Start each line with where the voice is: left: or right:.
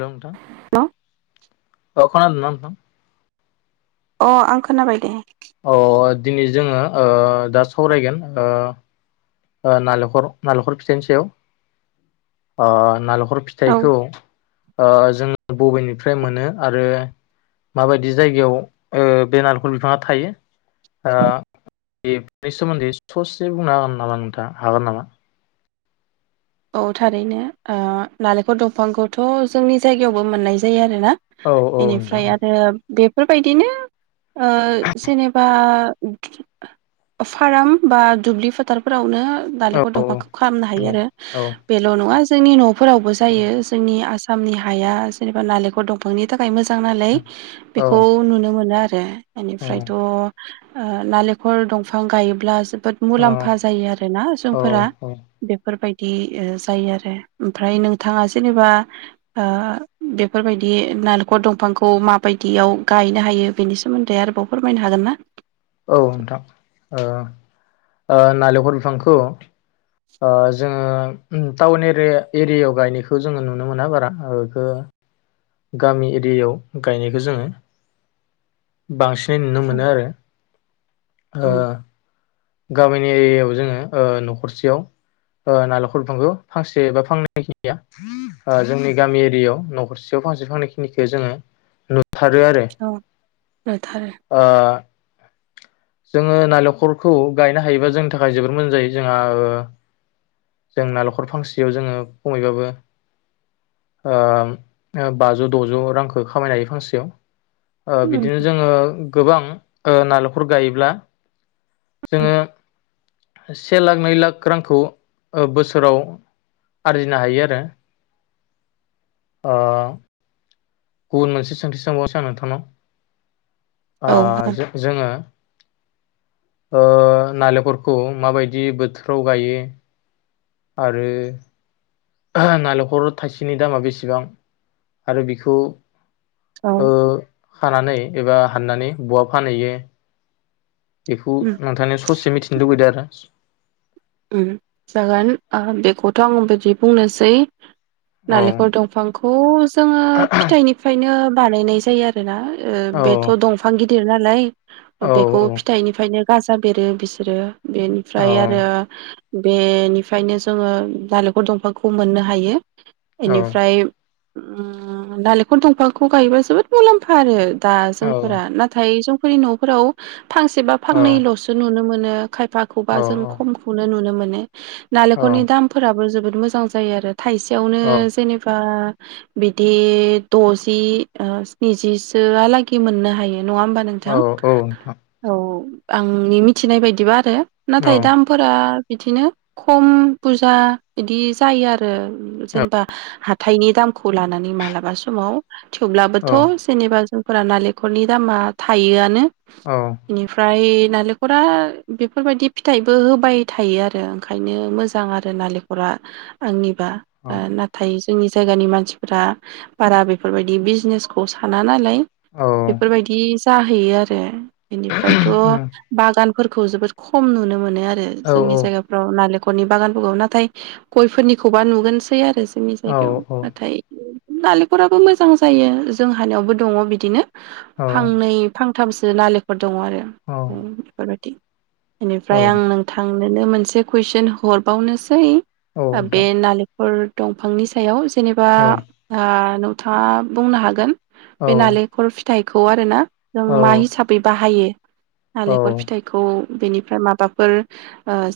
left: हेल नोंथा
right: हेल'
left: अ खोनादोंना नों थां?
right: अ आं खोनाबाय दे।
left: अ दिनै जोङो ओ दा सावरायगोन ओ ओ नालेंखर नालेंखर फिथाइनि सायाव ओ नालेंख खर
right: औ
left: फिथाइखौ ओ जोङो बबेनिफ्राय मोनो आरो माबायदि जायगायाव ओ बे नालेंखल बिफाङा थायो ओ बे बेनि सोमोन्दै ससे बुंना होगोन नामा नों थाङा हागोन नामा?
right: औ थारैनो ओ नालेखर दंफांखौथ' जोंनि जायगायावबो मोननाय जायो आरो ना?
left: औ औ
right: बेनिफ्राय
left: नोंथां
right: आरो बेफोरबायदिनो ओ जेनेबा [unintelligible] फार्म बा दुब्लि फोथारफोरावनो नालेखर
left: औ
right: दंफांखौ खालामनो हायो।
left: औ औ
right: बेेल' नङा जोंनि न फोरावबो जायो। जोंनि आसाम सामनि हाया जेनेबा नालेखर दंफांनि थाखाय थाखाय मोजां नालाय बेखौ नुनो मोनो आरो। [unintelligible] बेनिफ्रायथ' ओ नालेखर दंफां गायोब्ला जोब बोद मुलाम्फा जायो आरो ना
left: औ
right: जोंफोरा,
left: औ
right: बेफोरबाय दि ओ जायो आरो ओमफ्राय नोंथाङा जेनेबा ओ बेफोरबायदि नालेखर दंफांखौ माबायदियाव गायनो हायो बेनि सोमोन्दै आरोबाव फोरमायनो हागोन ना?
left: औ नोंथां, ओ ओ नालेंखर बिफांखौ ओ जोङो टाउननि एरिया एरियायाव गायनायखौ जोङो नुनो मोना बारा ओ एखो गामि एरियायाव गायनायखौ जोङो बांसिन नै नुनो मोनो आरो। ओ गामिनि एरियायाव जोङो ओ नखरसेयाव ओ नालेंखर बिफांखौ फांसे एबा फांनै खिनिया ओ जोंनि गामि एरियायाव नखरसेयाव फांसे फांनै खिनिखौ जोङो नु थारो आरो
right: औ
left: ओ
right: [unintelligible]
left: जोङो नारेंखलखौ गायनो हायोबा जोंनि थाखाय जबोद मोजां जायो जोंहा ओ जों नालेंखल फांसेयाव जोङो खमैबाबो ओ बाजौ दजौ रांखौ खामायनो हायो फांसेयाव ओ बिदिनो जोङो गोबां ओ नालेख खर गायोब्ला जोङो से लाख नै लाख रांखौ ओ बोसोराव आरजिनो हायो आरो ओ गुबुन मोनसे सोंथि सोंबावनोसै आं नोंथांनाव
right: औ हागोन
left: अ जों जोङो ओ नालेंखलखौ माबायदि बोथोराव गायो आरो नालेंखल थाइसेनि दामा बेसेबां आरो बिखौ
right: औ
left: ओ खानानै एबा हाननानै बहा फानहैयो बेखौ
right: उम
left: नोंथांनियाव ससे मिथिनो लुबैदों आरो
right: ओम जागोन अ बेखौथ आं बिदि बुंनोसै
left: आरो
right: नालेंखल दंफांखौ जोङो फिथाइनिफ्रायनो बानायनाय जायो आरोना ओ
left: औ
right: बेथ दंफां गिद दिर नालाय
left: औ
right: बेखौ
left: औ
right: फिथाइनिफ्रायनो गाजा बेरो बिसोरो बेनिफ्राय आरो बेनिफ्रायनो जोङो नालेंखर दंफांखौ मोननो हायो
left: औ
right: एनिफ्राय ओम नालेंखल दंफांखौ गायोबा जोबोद मुलामफा आरो दा
left: औ
right: जोंफोरा नाथाय जो फोरनि नफोराव फांसे बा
left: औ
right: फांनैलसो नुनो मोन नो खायफा
left: औ
right: खौबा जों खम नुनो मोनो। नालेंखरनि दामफोराबो जोबोद मोजां जायो आरो थाइसेयावनो
left: औ
right: जेनेबा, बिदि दजि स्निजिसो आलागै मोननो हायो, नङा होमबा
left: औ
right: नोंथां
left: औ नोंथां
right: औ आंनि मिथिनाय बायदिबा आरो
left: औ
right: नाथाय दाम, दा बिदिनो खम बुरजा बिदि जायो आरो जेनेबा हाथायनि दामखौ लानानै मालाबा समाव, थेवब्लाबो
left: औ
right: थ जेनबा जों फोरा नालेंखरनि दामा थायोआनो बेनिफ्राय नालेंखरा बेफोरबायदि फिथाइ बो होबाय थायो आरो ओंखायनो मोजां आरो नालेंखरा आंनि बा बा नाथाय, जोंनि जायगानि मानसिफ्रा बारा बेफोरबायदि बिजनेसखौ साना, नालाय
left: औ
right: बेफोरबायदि, जाहैयो आरो बेनिफ्रायथ' बागान फोरखौ जोबोद खम नुनो मोनो, आरो
left: औ नोंथां औ
right: जोंनि जायगाफोराव नालेंख न'खरनि बागानफोरखौ नाथाय गयफोरनिखौबा नुगोनसै आरो जोंनि जायगायाव नाथाय नालेंखराबो मोजां जायो जोंहानायावबो दङ बिदिनो, फांनै फां थामसो नालेंखर, दङ आरो उम बेफोरबायदि, बेनिफ्राय आंनों आंनोनो मोनसे कुइसन हरबावनोसै आबे नालें फोर दंफांनि सायाव जेनेबा
left: औ
right: [unintelligible] नोंथां बुंनो हागोन, बे नालेंखर फिथाइ खौ आरो ना जों मा हिसाबै बाहायो? नालेंखर फिथाइखौ बेनिफ्राय माबाफोर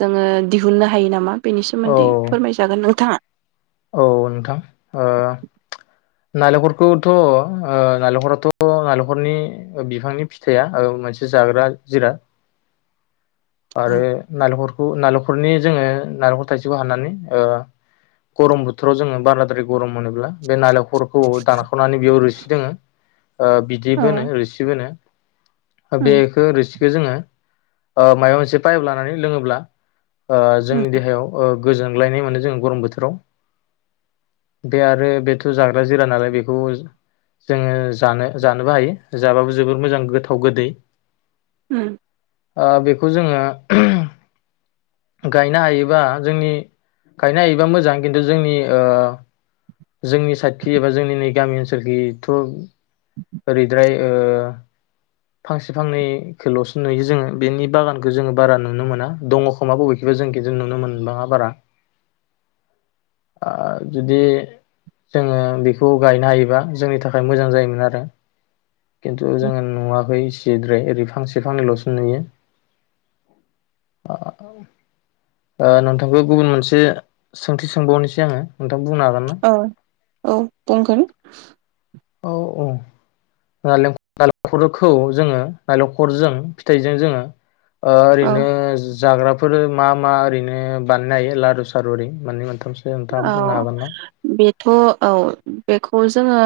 right: जोङो दिहुननो हायो नामा? बेनि सोमोन्दै फोरमायजागोन नोंथाङा ।
left: औ नोंथां नालेंखरखौथ नालेंखराथ नालेंखरनि बिफांनि फिथाइया मोनसे जाग्रा जिराद । आरो
right: औ
left: नालेंखर नालेंखरनि जोङो नालेंखर थाइसेखौ हाननानै गरम बोथोराव जोङो बाराद्राय गरम मोनोब्ला बे नालेंखरखौ दानाख खनानै बेयाव रोसि दङो बिदैबो होनो रोसिबो होनो
right: उम
left: बेखो रोसिखो जोङो अ माइबा मोनसे पाइप लानानै लोङोब्ला ओ
right: उम
left: जोंनि देहायाव ओ गोजोनग्लायनाय मोनो जोंङो गरम बोथोराव बे आरो बेथ जाग्रा जिराद नालाय बेखौ जोङो जानो जानोबो हायो जाबाबो जोबोर मोजां गोथाव गोदै ।
right: उम।
left: आ बे खौ जोङो [unintelligible] गायनो हायोबा जोंनि गायनो हायोबा मोजां खिन्थु जोंनि जोंनि साइडखि एबा जोंनि नै गामि ओनसोलखिथ ओरैद्राय फांसे फांनैखौलसो नुयो, जोङो बेनि बागानखौ जोङो बारा नुनो मोना दङ खोमा बबेखिबा जों खिन्थु नुनो मोनबाङा बारा आ जुदि जोङो बेखौ गायनो हायोबा जोंनि थाखाय मोजां जायोमोन आरो । खिन्थु
right: उम
left: जोङो नुवाखै । गद्राय ओरै फांसे फांनैलसो नुयो आ नोंथांखौ गुबुन मोनसे सोंथि सोंबावनोसै आङो नोंथां बुंनो हागोन ना?
right: औ औ बुंगोन
left: औ औ नालेंखरखौ जोङो नारेंखरजों फिथाइजों जोङो
right: औ
left: ओरैनो जाग्रा बेफोरो मा मा ओरैनो बानायनो हायो लारु सारु ओरै मान मोन थामसो नोंथा बुंनो हागोन ना?
right: थ औ बेखौ जोङो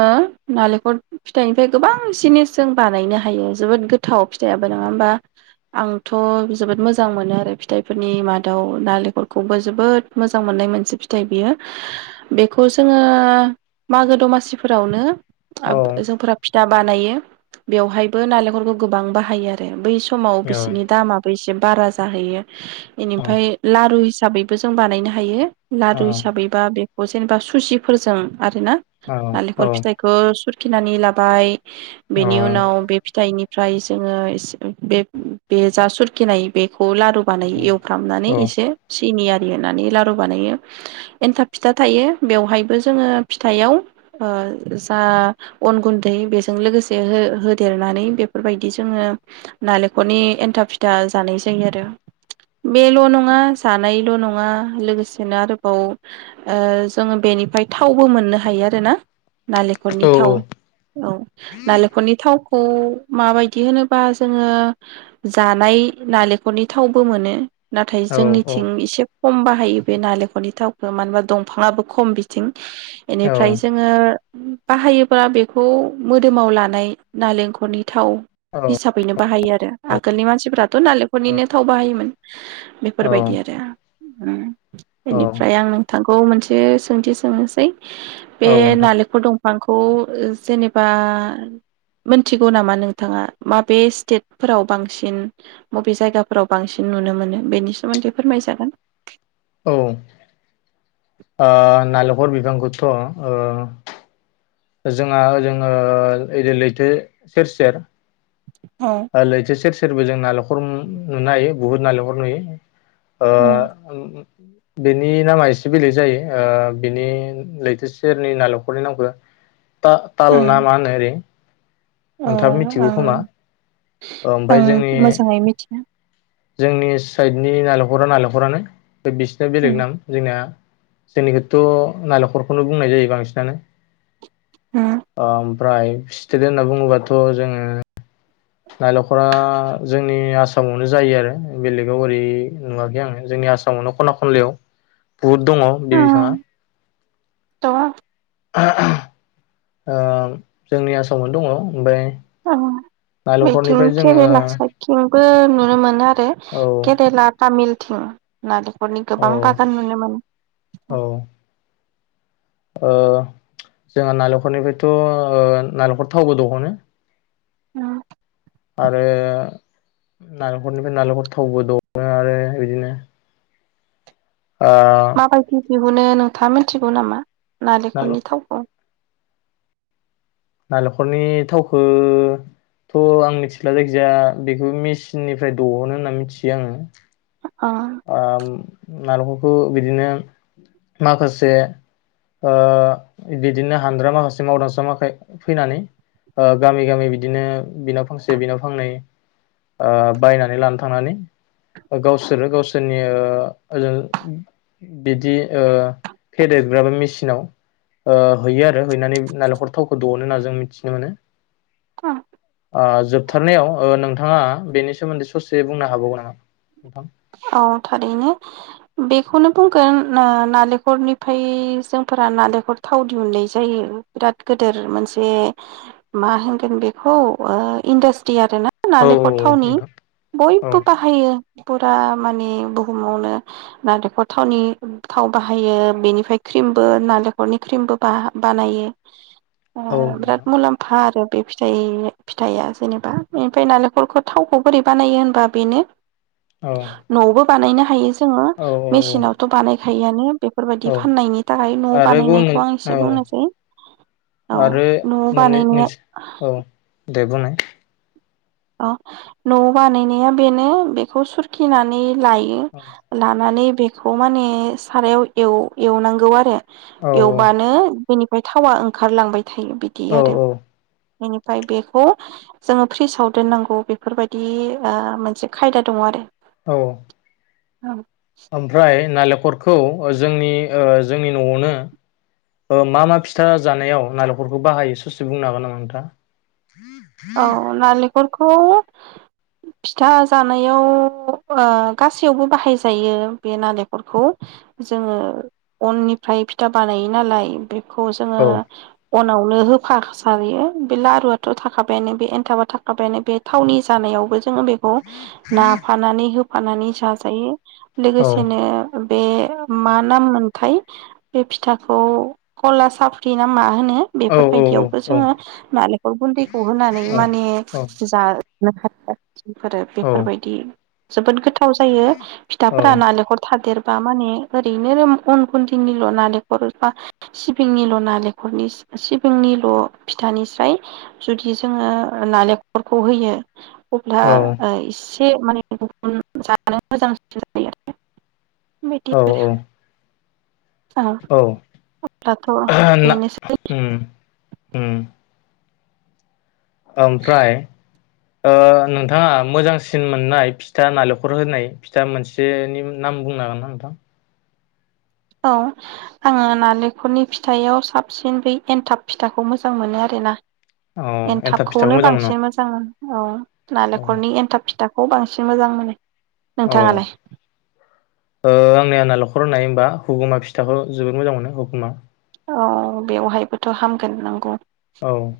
right: नालेंखर फिथाइनिफ्राय गोबां जिनिस जों बानायनो हायो जोबोद गोथाव फिथाइाबो नङा होमबा? आंथ जोबोद मोजां मोनो आरो फिथाइफोरनि मादाव नालेंखरखौबो जोबोद मोजां मोननाय मोनसे फिथ फिथायाइ बियो बेखौ जोङो मागो दमासिफोरावनो
left: औ
right: जोंफोरा फिथा बानायो । बेवहायबो नालेंखरखौ गोबां बाहायो आरो बै सम समाव
left: औ
right: बिसोरनि दामाबो एसे से बारा जाहैयो ।
left: औ
right: बेनिफ्राय लारु हिसाबैबो जों बानायनो हायो ।
left: औ
right: लारु हिसाबैबा बे जेनेबा सुसिफोरजों आरो ना
left: औ औ
right: नालेंखल फिथाइखो सुर खिनानै लाबाय। बेनि उनाव बे फिथाइनि ओमफ्राय जोङो बे बे जासुरखिनाय बे लारु बानायो एवफ्रामनानै
left: औ
right: एसे सिनि आरि होननानै लारु बानायो। एन्थाब फिथा थायो बेवहायबो जोङो फिथाइयाव ओ जा अन गुन्दै बेजों लोगोसे हो होदेरनानै बेफोरबायदि जोङो नालेंखरनि एन्थाब फिथा जानाय जायो आरो बेल' नङा जानायल' नङा लोगोसेनो आरो साव ओ जोङो बेनिफ्राय थावबो मोननो हायो आरोना । नालेंखरनि थाव औ नालेंखरनि थाव खौ माबायदि होनोबा जोङो जानाय नालेखरनि थावबो मोनो। नाथाय जोंनिथिं एसे खम बाहायो बे नाले रनि थावखौ मानो‌ होनबा दंफाङाबो खम बिथिं। इनिफ्राय जोङो बाहायोब्ला बेखौ मोदोमाव लानाय नालेंखरनि थाव
left: औ
right: हिसाबैनो बाहायो आरो। आगोलनि मानसिफोरा थ नालेंखरनिनो थाव बाहायोमोन। बेफोरबायदि आरो। उम।
left: औ
right: बेनिफ्राय आं नोंथां खौ मोनसे सोंथि सोंनोसै बे
left: औ नोंथां
right: नालेंखर दं फांखौ जेनेबा मोनथिगौ नामा नोंथाङा माबे स्टेटफोराव बांसिन माबे जायगाफोराव बांसिन नुनो मोनो बेनि सोमोन्दै फोरमायजागोन।
left: औ। ओ नालेंखर बिबांखौथ ओ जोंहा ओजों ओ लैथो सेर सेर
right: औ
left: ओ लैथो सेर‌ सेर सेरबो जों नालेंखर नुनो हायो बुहुत नालेंखर नुयो।
right: उम
left: ओ। बेनि नामा एसे बेलेग जायो ओ बिनि लैथो सेरनि नालेखरनि नामखो ता-ताल ना
right: उम
left: मा‌ होनो ओरै
right: अ
left: नोंथाङाबो मिथिगौ
right: आं
left: खोमा ओमफ्राय
right: आं
left: जोंनि
right: मोजाङै मिथिया।
left: जोंनि साइडनि नालेंखरा नालेंखरानो। बिसोरना बेलेग
right: उम
left: नाम जोंनिया जोंनिखौथ' नालेंखरखौनो बुंनाय जायो बांसिनानो
right: उम
left: ओम। ओमफ्राय सिट [unintelligible] होनना बुङोबाथ जोङो। नालेंखरा जोंनि आसाम आसामावनो [unintelligible] जायो आरो बेलेगाव ओरै नुवाखै आङो जोंनि आसामावनो खना खनलायाव बुहुद दङ बे बिफाङा
right: उम थ'
left: [unintelligible] ओ जोंनि आसामावनो दङ ओमफ्राय
right: अह।
left: नालेंखरनिफ्राय
right: बिथिं
left: जोङो
right: केरेला
left: औ
right: साइथिंबो नुनो मोनो आरो केरेला तामिल। उम लादों। हरनि
left: औ
right: गोबां बागान नुनो
left: औ
right: मोनो।
left: ओ जोंहा नालेंखलनिफ्रायथ' ओ नालेंखर थावबो दहनो।
right: उम।
left: आरो नालेंखलनिफ्राय नालेंखल थावबो दङो आरो बिदिनो ओ
right: माबायदि दिहुनो नोंथामोन। थिगौ नामा? नालेंखरनि थावखौ।
left: नालेंखरनि थावखोथ' आं मिथिला जायखिजाया बेखौ मेचिननिफ्राय दहनो होनना मिथियो आङो।
right: ओह।
left: ओ नालेंरफोरखौ बिदिनो माखासे ओ बिदिनो हानद्रा माखासे मावदांसाख फैनानै ओ गामि गामि बिदिनो बिनाव फांसे बिनाव फांनै ओ बायनानै लान थांनानै गावसोरो गावसोर। ओ बिदि फेदेरग्राबो मेसिनाव ओ हैयो आरो हैनानै नालेंखर थाव दौनो होना जों मिथिनो मोनो।
right: अह।
left: ओ जोबथारनायाव ओ नोंथाङा बेनि सोमोन्दै ससे बुंनो हाबावगोन नामा?
right: औ थारैनो बेखौनो बुंगोन ओ नालेंखरनिफ्राय जोंफोरा नालेंखर थाव दिहुननाय जायो बिराद गोदिर मोनसे मा ओ होनगोन बेखौ इन्डास्ट्रि आरो ना?
left: औ
right: नालेंखर
left: औ
right: थावनि
left: नोंथां औ
right: बयबो बाहायो। माने बुहुमावनो नालेंखर थावनि थाव बाहायो बेनिफ्राय क्रिमबो नालेंखरनि क्रिमबो बानायो।
left: औ
right: ओह बिराद
left: नोंथां
right: मुलाम्फा आरो। बे फिथाइ फिथाइया जेनेबा ओमफ्राय नालेंखलखौ थावखौ बोरै बानायो होनबा बेनो।
left: औ।
right: न'आवबो बानायनो हायो। जोङो
left: औ औ
right: मिसिनावथ बानाय फ्रायानो बेफोरबायदि
left: औ
right: फाननायनि थाखाय न'
left: आरो गुबुन
right: बानायनायखौ आं एसे
left: मोन औ
right: बुंनोसै औ
left: आरो
right: न'
left: मोननै
right: बानायनाया
left: मोनसे औ दे बुंनाय।
right: अ न' बानायनाया बेनो बेखौ सुरखिनानै लायो
left: औ
right: लानानै बेखौ माने सारायाव एव एवनांगौ आरो।
left: औ
right: एवबानो बिनि थावा ओंखारलांबाय थायो बिदि
left: औ
right: आरो। बेनिफ्राय बेखौ जोङो फ्रिजाव दोननांगौ बेफोरबायदि ओ मोनसे खायदा दङ आरो।
left: औ
right: औ
left: ओमफ्राय नालेख खरखौ जोंनि ओ जोंनि न'आवनो ओ मा मा फिथा जानायाव नालेंखरखौ बाहायो स'से बुंनो हागोन नामा नोंथांआ?
right: औ नालेख खरखौ फिथा जानायाव ओ गासैयावबो बाहायजायो बे नालेंखरखौ जोङो अननिफ्राय फिथा बानायो नालाय बे खौ जोङो
left: औ
right: अनावनो होफासायो बे लारुआथ थाख थाखाबायानो बे एनथाबा थाखाबायानो बे थावनि जानायावबो ज बेखौ नाफानानै हो फानानै जाजायो।
left: औ
right: लोगोसेनो बे मा नाम मोनथाय बे फिथाखौ कला साफ्रि नामा होनो
left: औ
right: बेफोर बायदि
left: औ
right: आवबो
left: औ
right: जोङो नारेंखल गुन्दै खौ होनानै माने जा [unintelligible] फोरो
left: औ
right: बेफोरबायदि जोबोद गोथा थाव जायो फिथाफोरा नालेंखर थादेर बा माने ओरैनो अन गुन्दैनिल' नालेंखर बा सिबिंनिल' नालेंखरनि सिबिंनिल' फिथानिस्राय जुदि जोङो नालेंखलखो होयो। अब्ला ओ इसे से माने गुबुन जानो मोजांसिन जायो आरो। बेबादि
left: औ
right: आरो।
left: औ
right: ओ दाथ
left: ना
right: बेनोसै
left: उम उम ओमफ्राय? ओ नोंथाङा मोजांसिन मोननाय फिथा नालेंखर होनाय फिथा मोनसेनि नाम बुंनो हागोन ना नोंथां?
right: औ आङो नालेंखलनि फिथायाव साबसिन बै एनथाब फिथाखौ मोजां मोनो आरोना।
left: औ एन्थाब फिथाखौ
right: एनथाबखौनो
left: मोजां मोनो
right: बांसिन मोजां औ
left: औ
right: नालेखरनि एन्थाब फिथाब खौ बांसिन मोजां मोनो
left: औ
right: नोंथाङालाय?
left: ओ आंनिआ नालेखर होननाय होनबा हुगुमा फिथाखौ जोबोद मोजां मोनो हुगुमा।
right: अ बेवहायबोथ हामगोन नंगौ।
left: औ